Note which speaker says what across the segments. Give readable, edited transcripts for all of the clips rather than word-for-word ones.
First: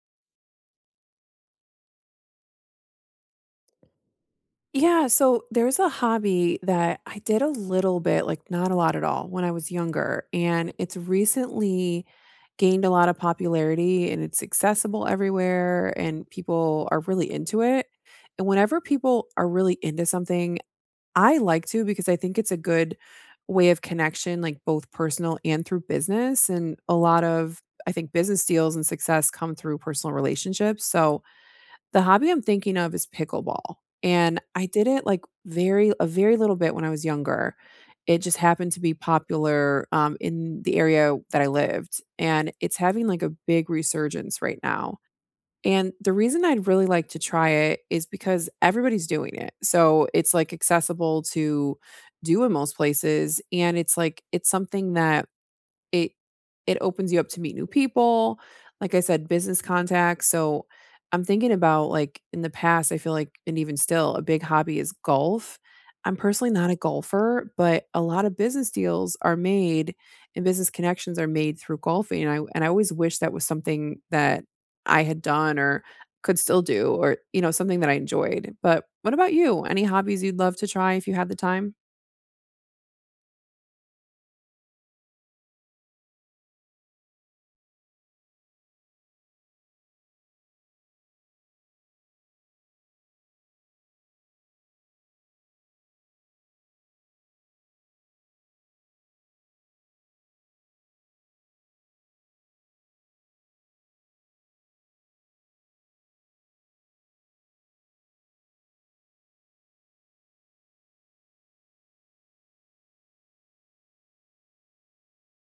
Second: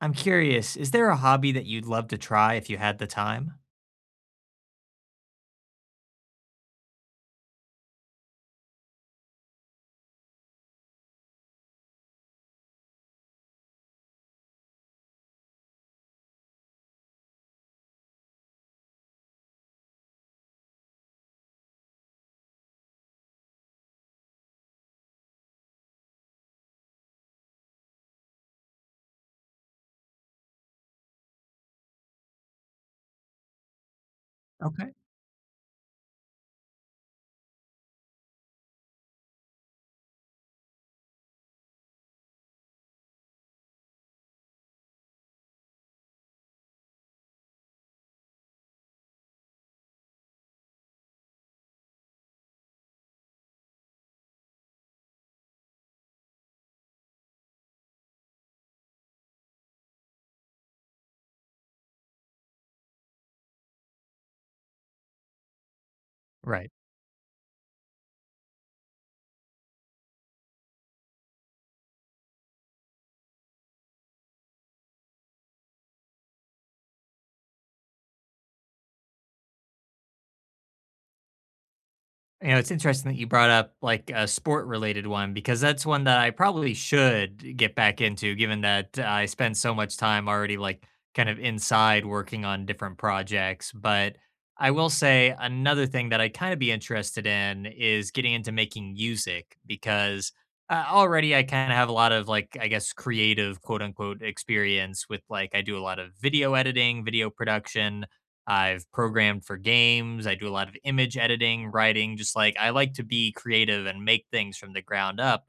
Speaker 1: I'm curious, is there a hobby that you'd love to try if you had the time?
Speaker 2: Yeah, so there's a hobby that I did a little bit, like not a lot at all, when I was younger. And it's recently gained a lot of popularity and it's accessible everywhere and people are really into it. And whenever people are really into something, I like to because I think it's a good way of connection, like both personal and through business. And a lot of, I think, business deals and success come through personal relationships. So, the hobby I'm thinking of is pickleball, and I did
Speaker 1: Okay.
Speaker 2: it, like, very a very little bit when I was younger. It just happened to be popular, in the area that I lived, and it's having, like, a big resurgence right now, and the reason I'd really like to try it is because everybody's doing it, so it's, like, accessible to do in most places, and it's, like it's something that it it opens you up to meet new people, like I said, business contacts. So I'm thinking about, like, in the past, I feel like and even still, a big hobby is golf. I'm personally not
Speaker 1: Right.
Speaker 2: a golfer, but a lot of business deals are made and business connections are made through golfing, and I always wish that was something that I had done or could still do or, you know, something that I enjoyed. But what about you? Any hobbies you'd love to try if you had the time?
Speaker 1: You know, it's interesting that you brought up like a sport related one because that's one that I probably should get back into, given that I spend so much time already like kind of inside working on different projects. But I will say another thing that I kind of be interested in is getting into making music because already I kind of have a lot of, like, I guess, creative quote unquote experience with, like, I do a lot of video editing, video production. I've programmed for games. I do a lot of image editing, writing, just like I like to be creative and make things from the ground up,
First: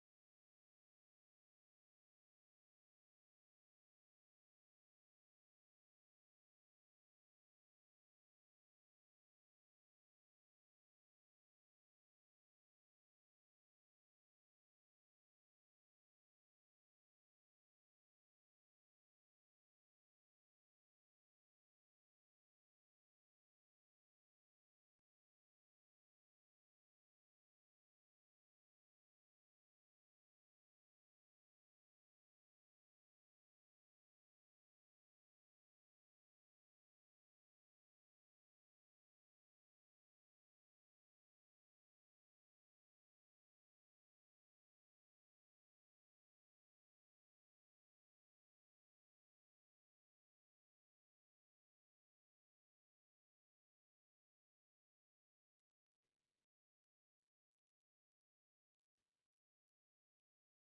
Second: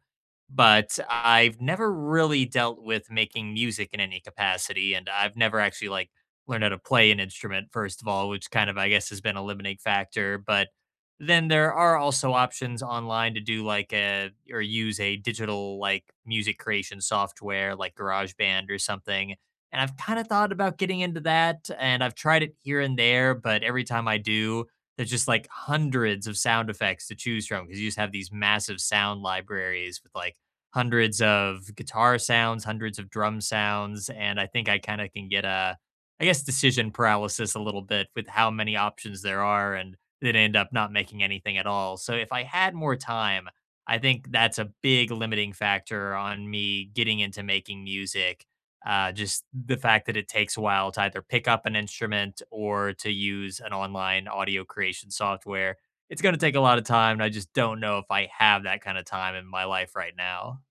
Speaker 1: but I've never really dealt with making music in any capacity, and I've never actually like learned how to play an instrument first of all, which kind of I guess has been a limiting factor. But then there are also options online to do like a or use a digital like music creation software like GarageBand or something. And I've kind of thought about getting into that, and I've tried it here and there, but every time I do, there's just like hundreds of sound effects to choose from because you just have these massive sound libraries with like hundreds of guitar sounds, hundreds of drum sounds, and I think I kinda can get a I guess decision paralysis a little bit with how many options there are and then end up not making anything at all. So if I had more time, I think that's a big limiting factor on me getting into making music. Just the fact that it takes a while to either pick up an instrument or to use an online audio creation software. It's gonna take a lot of time, and I just don't know if I have that kind of time in my life right now.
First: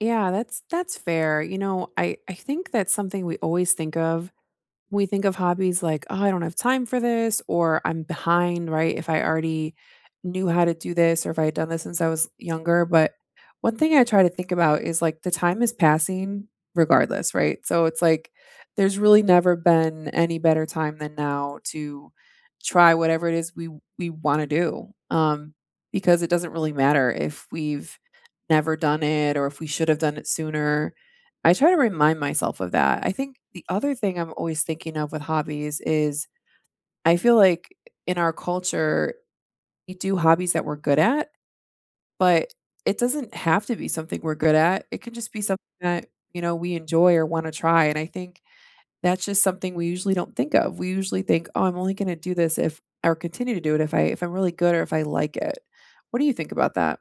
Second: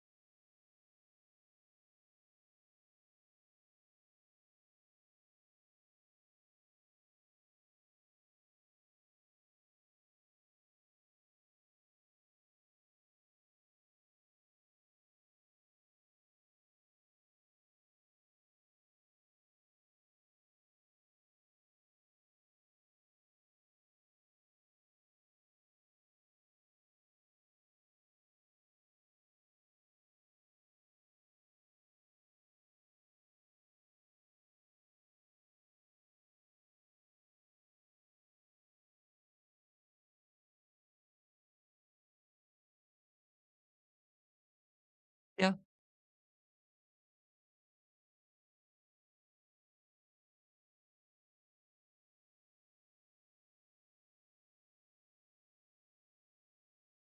Speaker 2: Yeah, that's fair. You know, I think that's something we always think of hobbies like, "Oh, I don't have time for this," or "I'm behind," right? If I already knew how to do this or if I had done this since I was younger. But one thing I try to think about is like the time is passing regardless, right? So it's like there's really never been any better time than now to try whatever it is we want to do. Because it doesn't really matter if we've never done it or if we should have done it sooner. I try to remind myself of that. I think the other thing I'm always thinking of with hobbies is I feel like in our culture, we do hobbies that we're good at, but it doesn't have to be something we're good at. It can just be
Speaker 1: Yeah.
Speaker 2: something that, you know, we enjoy or want to try. And I think that's just something we usually don't think of. We usually think, "Oh, I'm only gonna do this if or continue to do it if I'm really good or if I like it." What do you think about that?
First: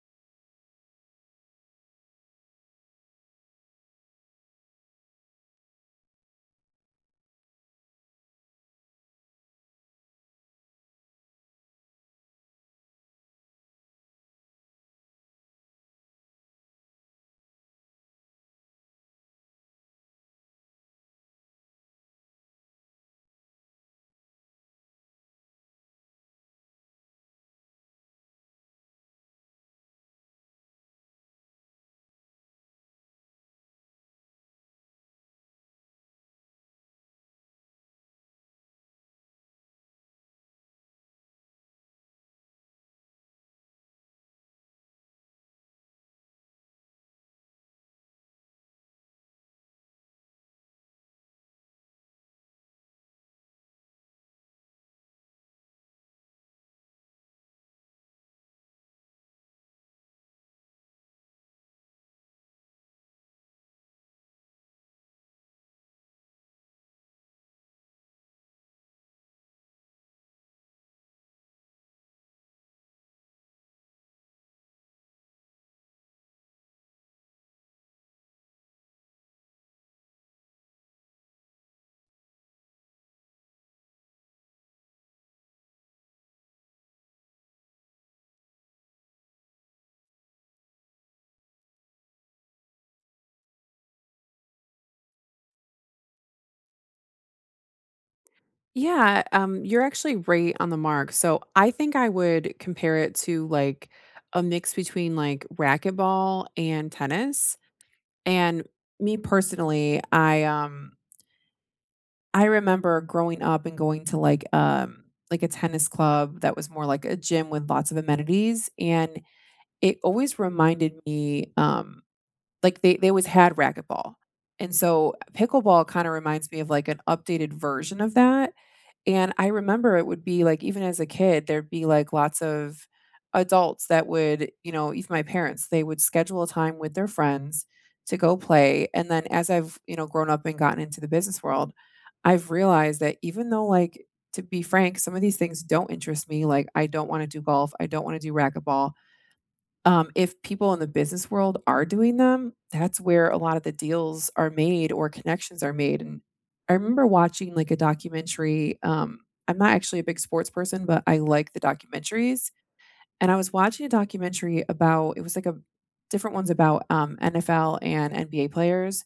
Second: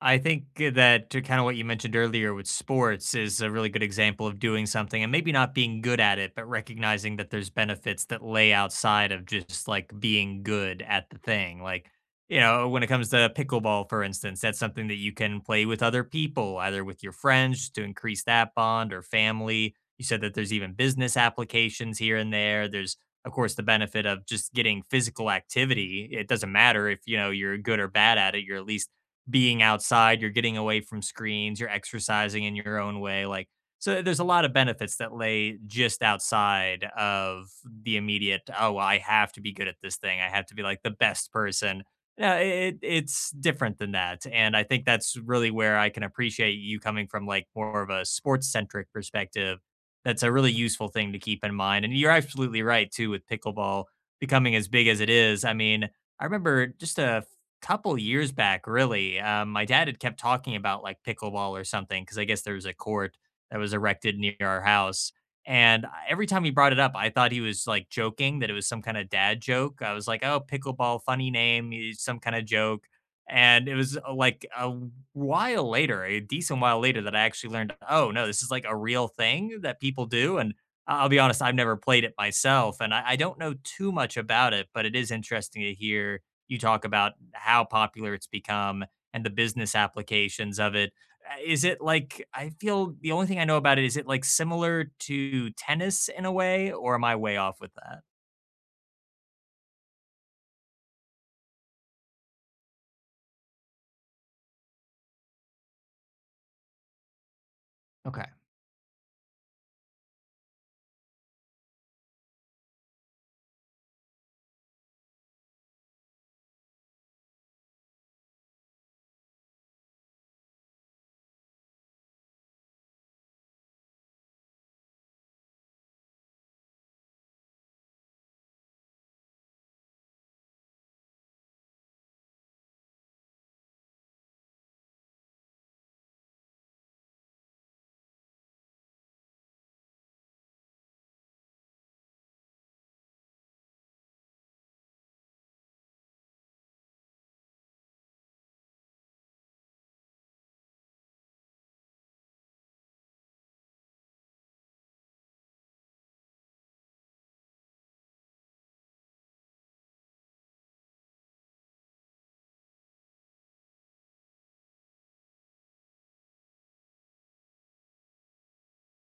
Speaker 1: I think that to kind of what you mentioned earlier with sports is a really good example of doing something and maybe not being good at it, but recognizing that there's benefits that lay outside of just like being good at the thing. Like, you know, when it comes to pickleball, for instance, that's something that you can play with other people, either with your friends just to increase that bond or family. You said that there's even business applications here and there. There's, of course, the benefit of just getting physical activity. It doesn't matter if, you know, you're good or bad at it, you're at least being outside, you're getting away from screens, you're exercising in your own way, like, so there's a lot of benefits that lay just outside of the immediate, "Oh, well, I have to be good at this thing. I have to be, like, the best person." No, it's different than that, and I think that's really where I can appreciate you coming from, like, more of a sports-centric perspective. That's a really useful thing to keep in mind, and you're absolutely right too with pickleball becoming as big as it is. I mean, I remember just a couple years back, really, my dad had kept talking about like pickleball or something because I guess there was a court that was erected near our house. And I- every time he brought it up, I thought he was like joking that it was some kind of dad joke. I was like, oh, pickleball, funny name, eh, some kind of joke. And it was like a while later, a decent while later, that I actually learned, oh, no, this is like a real thing that people do. And I- I'll be honest, I've never played it myself and I don't know too much about it, but it is interesting to hear you talk about how popular it's become and the business applications of it. Is it like, I feel the only thing I know about it is it like similar to tennis in a way, or am I way off with that?
Speaker 2: Yeah, you're actually right on the mark. So I think I would compare it to like a mix between like racquetball and tennis.
Speaker 1: Okay.
Speaker 2: And me personally, I remember growing up and going to, like, a tennis club that was more like a gym with lots of amenities, and it always reminded me, they always had racquetball, and so pickleball kinda reminds me of, like, an updated version of that, and I remember it would be like even as a kid, there'd be like lots of adults that would, you know, even my parents, they would schedule a time with their friends to go play. And then as I've, you know, grown up and gotten into the business world, I've realized that even though like to be frank, some of these things don't interest me. Like I don't want to do golf, I don't want to do racquetball. If people in the business world are doing them, that's where a lot of the deals are made or connections are made, and I remember watching, like, a documentary. I'm not actually a big sports person, but I like the documentaries, and I was watching a documentary about it was, like, a different ones about, NFL and NBA players,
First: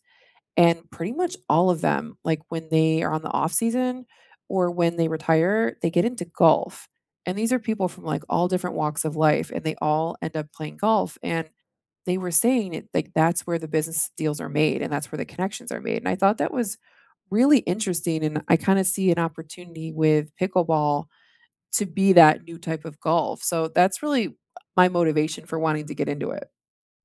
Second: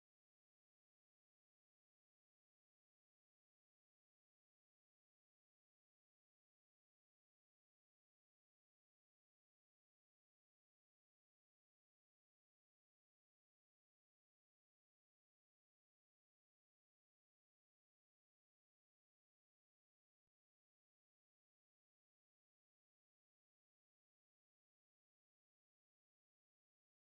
Speaker 2: and pretty much all of them, like when they are on the off season or when they retire, they get into golf. And these are people from like all different walks of life and they all end up playing golf. And they were saying it like that's where the business deals are made and that's where the connections are made. And I thought that was really interesting. And I kind of see an opportunity with pickleball to be that new type of golf. So that's really my motivation for wanting to get into it.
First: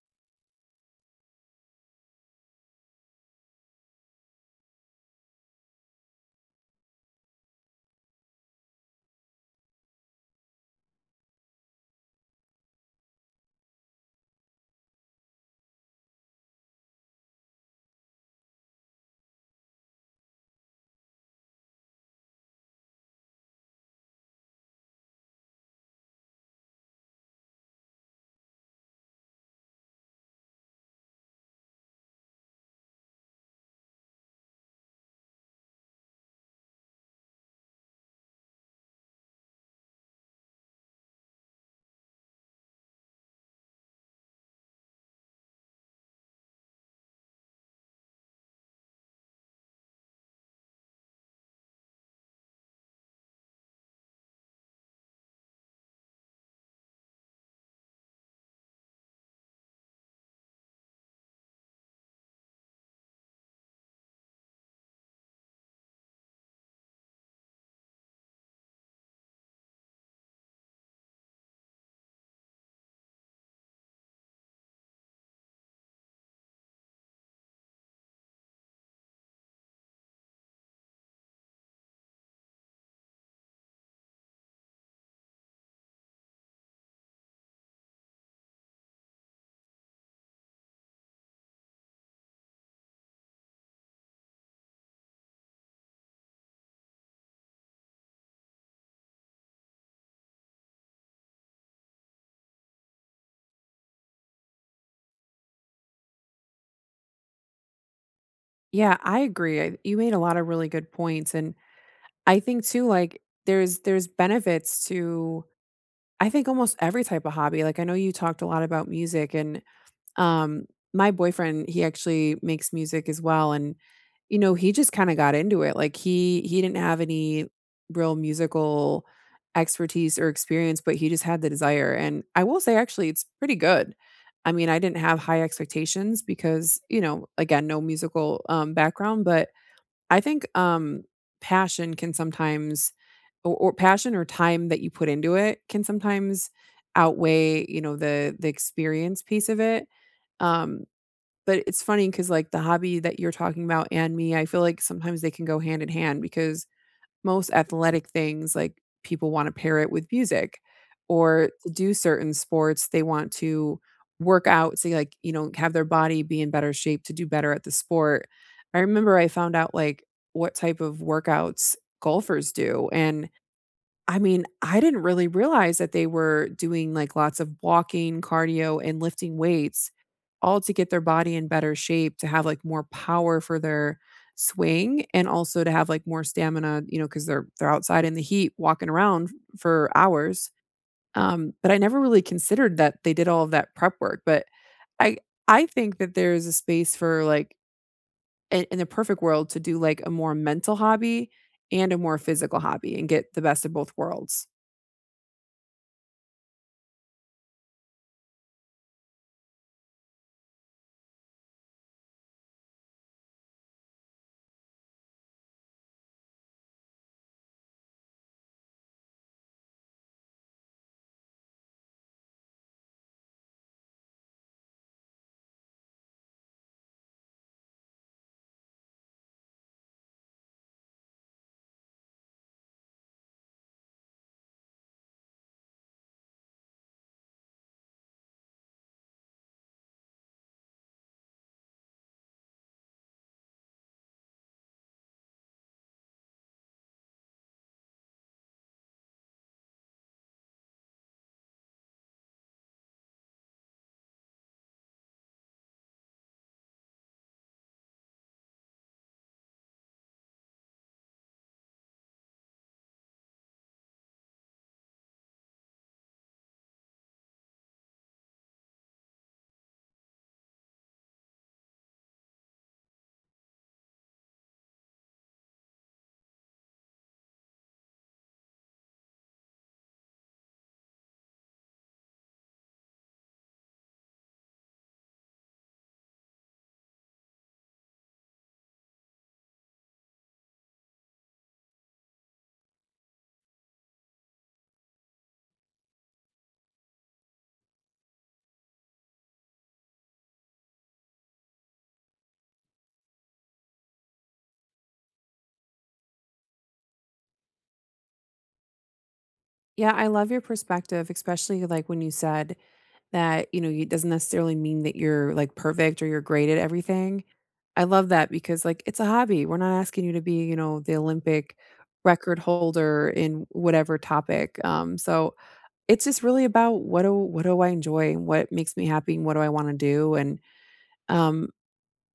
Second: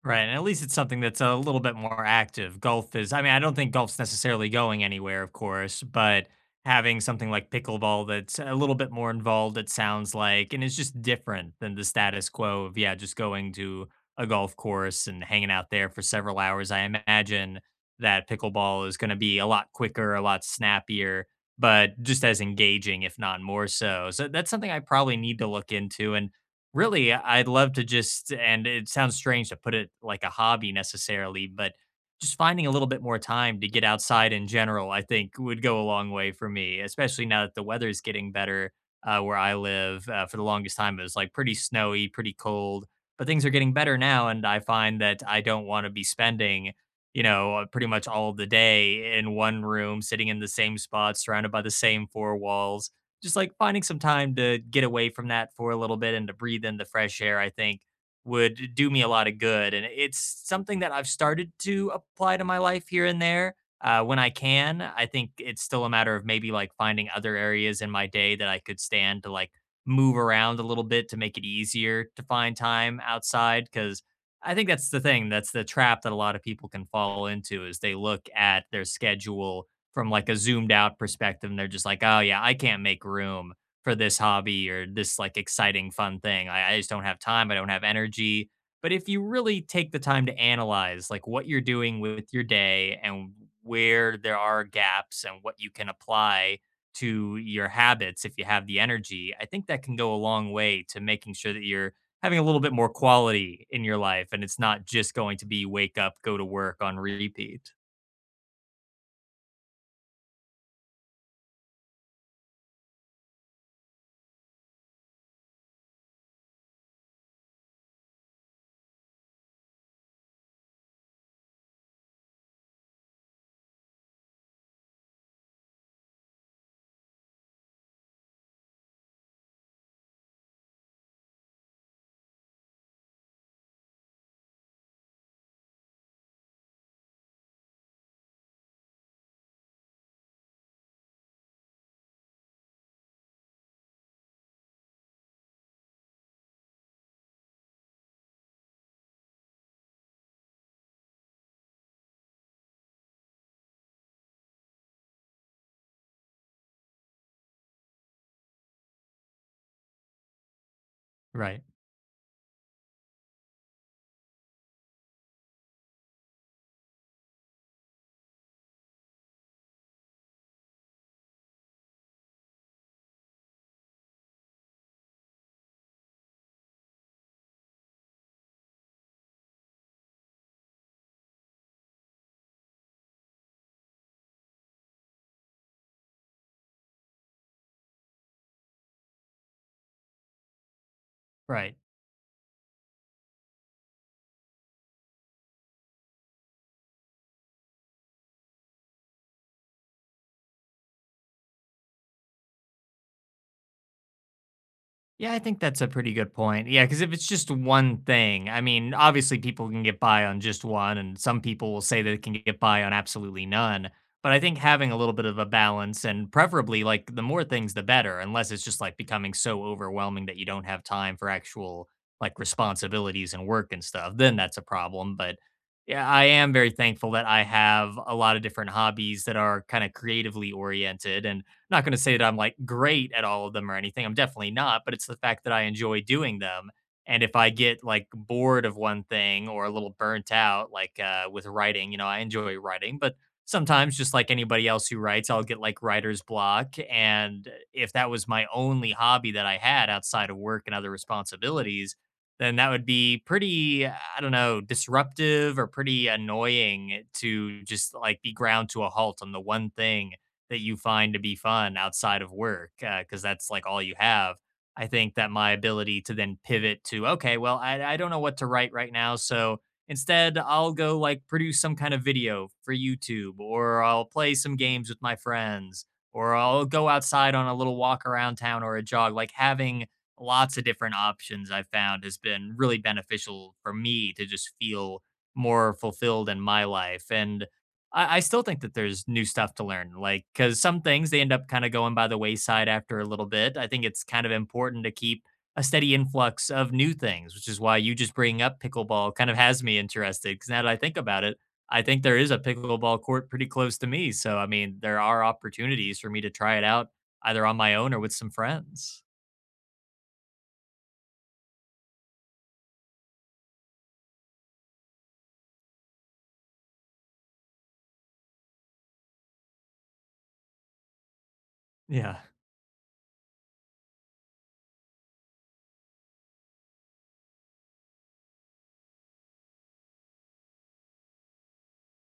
Speaker 1: Right, and at least it's something that's a little bit more active. Golf is I mean, I don't think golf's necessarily going anywhere, of course, but having something like pickleball that's a little bit more involved, it sounds like, and it's just different than the status quo of, yeah, just going to a golf course and hanging out there for several hours. I imagine that pickleball is going to be a lot quicker, a lot snappier, but just as engaging, if not more so. So that's something I probably need to look into. And really, I'd love to just and it sounds strange to put it like a hobby necessarily, but just finding a little bit more time to get outside in general, I think would go a long way for me, especially now that the weather is getting better where I live. For the longest time, it was like pretty snowy, pretty cold, but things are getting better now. And I find that I don't want to be spending, you know, pretty much all of the day in one room, sitting in the same spot, surrounded by the same four walls, just like finding some time to get away from that for a little bit and to breathe in the fresh air, I think would do me a lot of good. And it's something that I've started to apply to my life here and there when I can. I think it's still a matter of maybe like finding other areas in my day that I could stand to like move around a little bit to make it easier to find time outside. Cause I think that's the thing. That's the trap that a lot of people can fall into is they look at their schedule from like a zoomed out perspective and they're just like, "Oh yeah, I can't make room for this hobby or this like exciting fun thing. I just don't have time. I don't have energy." But if you really take the time to analyze like what you're doing with your day and where there are gaps and what you can apply to your habits if you have the energy, I think that can go a long way to making sure that you're having a little bit more quality in your life and it's not just going to be wake up, go to work on repeat.
Speaker 2: Yeah, I agree. You made a lot of really good points. And I think too, like there's benefits to I think almost every type of hobby. Like I know you talked a lot about music and um my boyfriend, he actually makes music as well, and you know, he just kind of got into it. Like he didn't have any real musical expertise or experience, but he just had the desire and I will say actually it's pretty good. I mean, I didn't have high expectations because, you know, again, no musical background, but I think passion can sometimes or passion or time that you put into it can sometimes outweigh, you know, the experience piece of it, um, but it's funny because, like, the hobby that you're talking about and me, I feel like sometimes they can go hand in hand because most athletic things, like, people wanna pair it with music, or
Speaker 1: Right.
Speaker 2: to do certain sports, they want to work out, say, like, you know, have their body be in better shape to do better at the sport. I remember I found out, like, what type of workouts golfers do, and I mean, I didn't really realize that they were doing, like, lots of walking, cardio, and lifting weights, all to get their body in better shape, to have, like, more power for their swing, and also to have, like, more stamina, you know, because they're outside in the heat walking around for hours. But
Speaker 1: Right.
Speaker 2: I never really considered that they did all of that prep work, but I I think that there's a space for, like in the perfect world, to do, like, a more mental hobby and a more physical hobby and get the best of both worlds.
Speaker 1: Yeah, I think that's a pretty good point. Yeah, because if it's just one thing, I mean, obviously people can get by on just one, and some people will say they can get by on absolutely none. But I think having a little bit of a balance and preferably like the more things, the better, unless it's just like becoming so overwhelming that you don't have time for actual like responsibilities and work and stuff, then that's a problem. But yeah, I am very thankful that I have a lot of different hobbies that are kind of creatively oriented and not going to say that I'm like great at all of them or anything. I'm definitely not, but it's the fact that I enjoy doing them. And if I get like bored of one thing or a little burnt out, like with writing, you know, I enjoy writing, but sometimes just like anybody else who writes, I'll get like writer's block. And if that was my only hobby that I had outside of work and other responsibilities, then that would be pretty, I don't know, disruptive or pretty annoying to just like be ground to a halt on the one thing that you find to be fun outside of work because that's like all you have. I think that my ability to then pivot to, okay, well, I don't know what to write right now. So instead, I'll go like produce some kind of video for YouTube or I'll play some games with my friends or I'll go outside on a little walk around town or a jog. Like having lots of different options I've found has been really beneficial for me to just feel more fulfilled in my life. And I still think that there's new stuff to learn, like because some things they end up kind of going by the wayside after a little bit. I think it's kind of important to keep a steady influx of new things, which is why you just bringing up pickleball kind of has me interested. Because now that I think about it, I think there is a pickleball court pretty close to me. So I mean, there are opportunities for me to try it out either on my own or with some friends.
Speaker 2: Yeah, I love your perspective, especially like when you said that, you know, it doesn't necessarily mean that you're like perfect or you're great at everything. I love that because like it's a hobby. We're not asking you to be, you know, the Olympic
Speaker 1: Yeah.
Speaker 2: record holder in whatever topic. So it's just really about what do I enjoy and what makes me happy and what do I want to do. And um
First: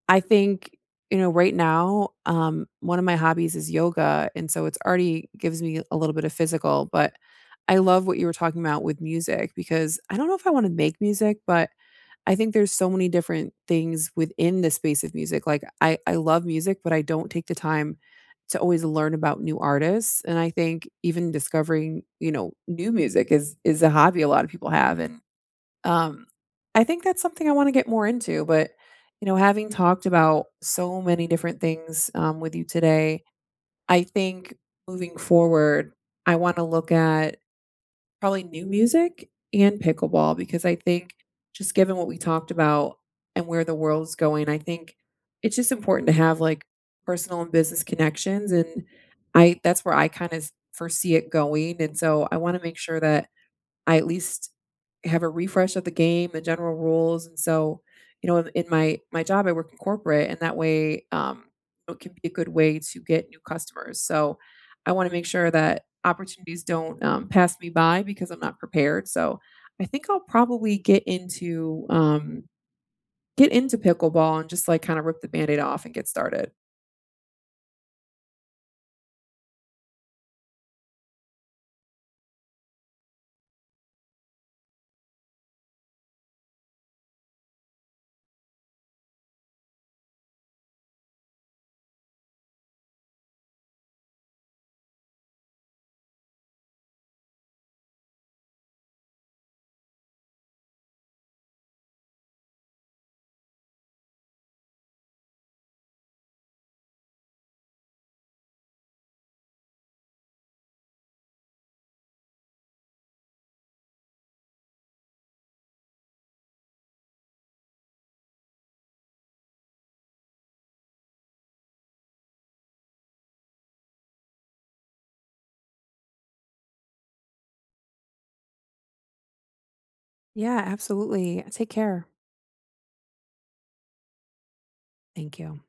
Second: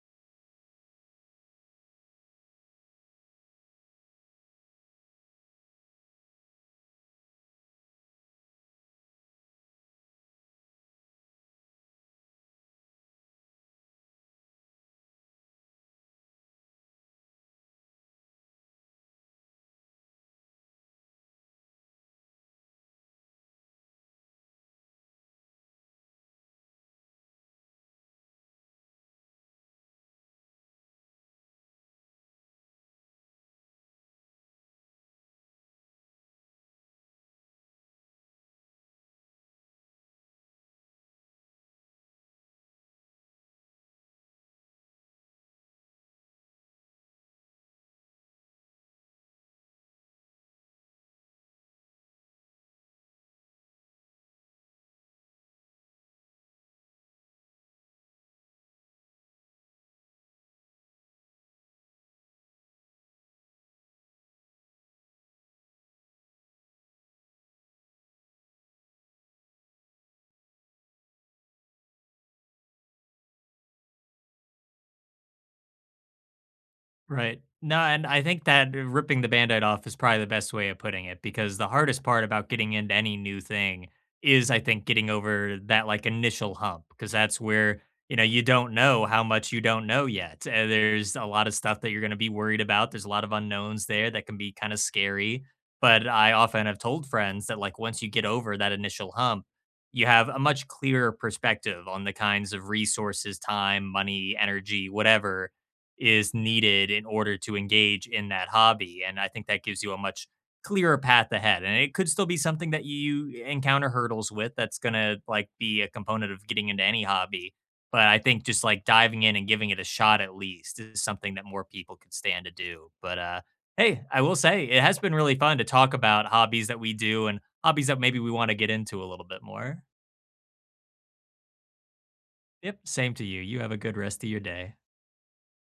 Speaker 2: I think, you know, right now, one of my hobbies is yoga, and so it's already gives me a little bit of physical, but I love what you were talking about with music because I don't know if I wanna make music, but I think there's so many different things within the space of music, like, I love music, but I don't take the time to always learn about new artists, and I think even discovering, you know, new music is a hobby a lot of people have, and um, I think that's something I wanna get more into. But, you know, having talked about so many different things, with you today, I think moving forward, I wanna look at probably new music and pickleball because I think just given what we talked about and where the world's going, I think it's just important to have, like, personal and business connections, and I that's where I kinda foresee it going, and so I wanna make sure that I at least have a refresh of the game, the general rules, and so, you know, in my job, I work in corporate, and that way, it can be a good way to get new customers, so I wanna make sure that opportunities don't, pass me by because I'm not prepared, so I think I'll probably get into pickleball and just, like, kinda rip the Band-Aid off and get started.
Speaker 1: Right. No, and I think that ripping the band-aid off is probably the best way of putting it because the hardest part about getting into any new thing is I think getting over that like initial hump because that's where, you know, you don't know how much you don't know yet. There's a lot of stuff that you're going to be worried about. There's a lot of unknowns there that can be kind of scary, but I often have told friends that like once you get over that initial hump, you have a much clearer perspective on the kinds of resources, time, money, energy, whatever is needed in order to engage in that hobby, and I think that gives you a much clearer path ahead, and it could still be something that you encounter hurdles with that's gonna, like, be a component of getting into any hobby, but I think just, like, diving in and giving it a shot at least is something that more people could stand to do, but, hey, I will say it has been really fun to talk about hobbies that we do and hobbies that maybe we wanna get into a little bit more.
Speaker 2: Yeah, absolutely. Take care.
Speaker 1: Yep, same to you. You have a good rest of your day.
Speaker 2: Thank you.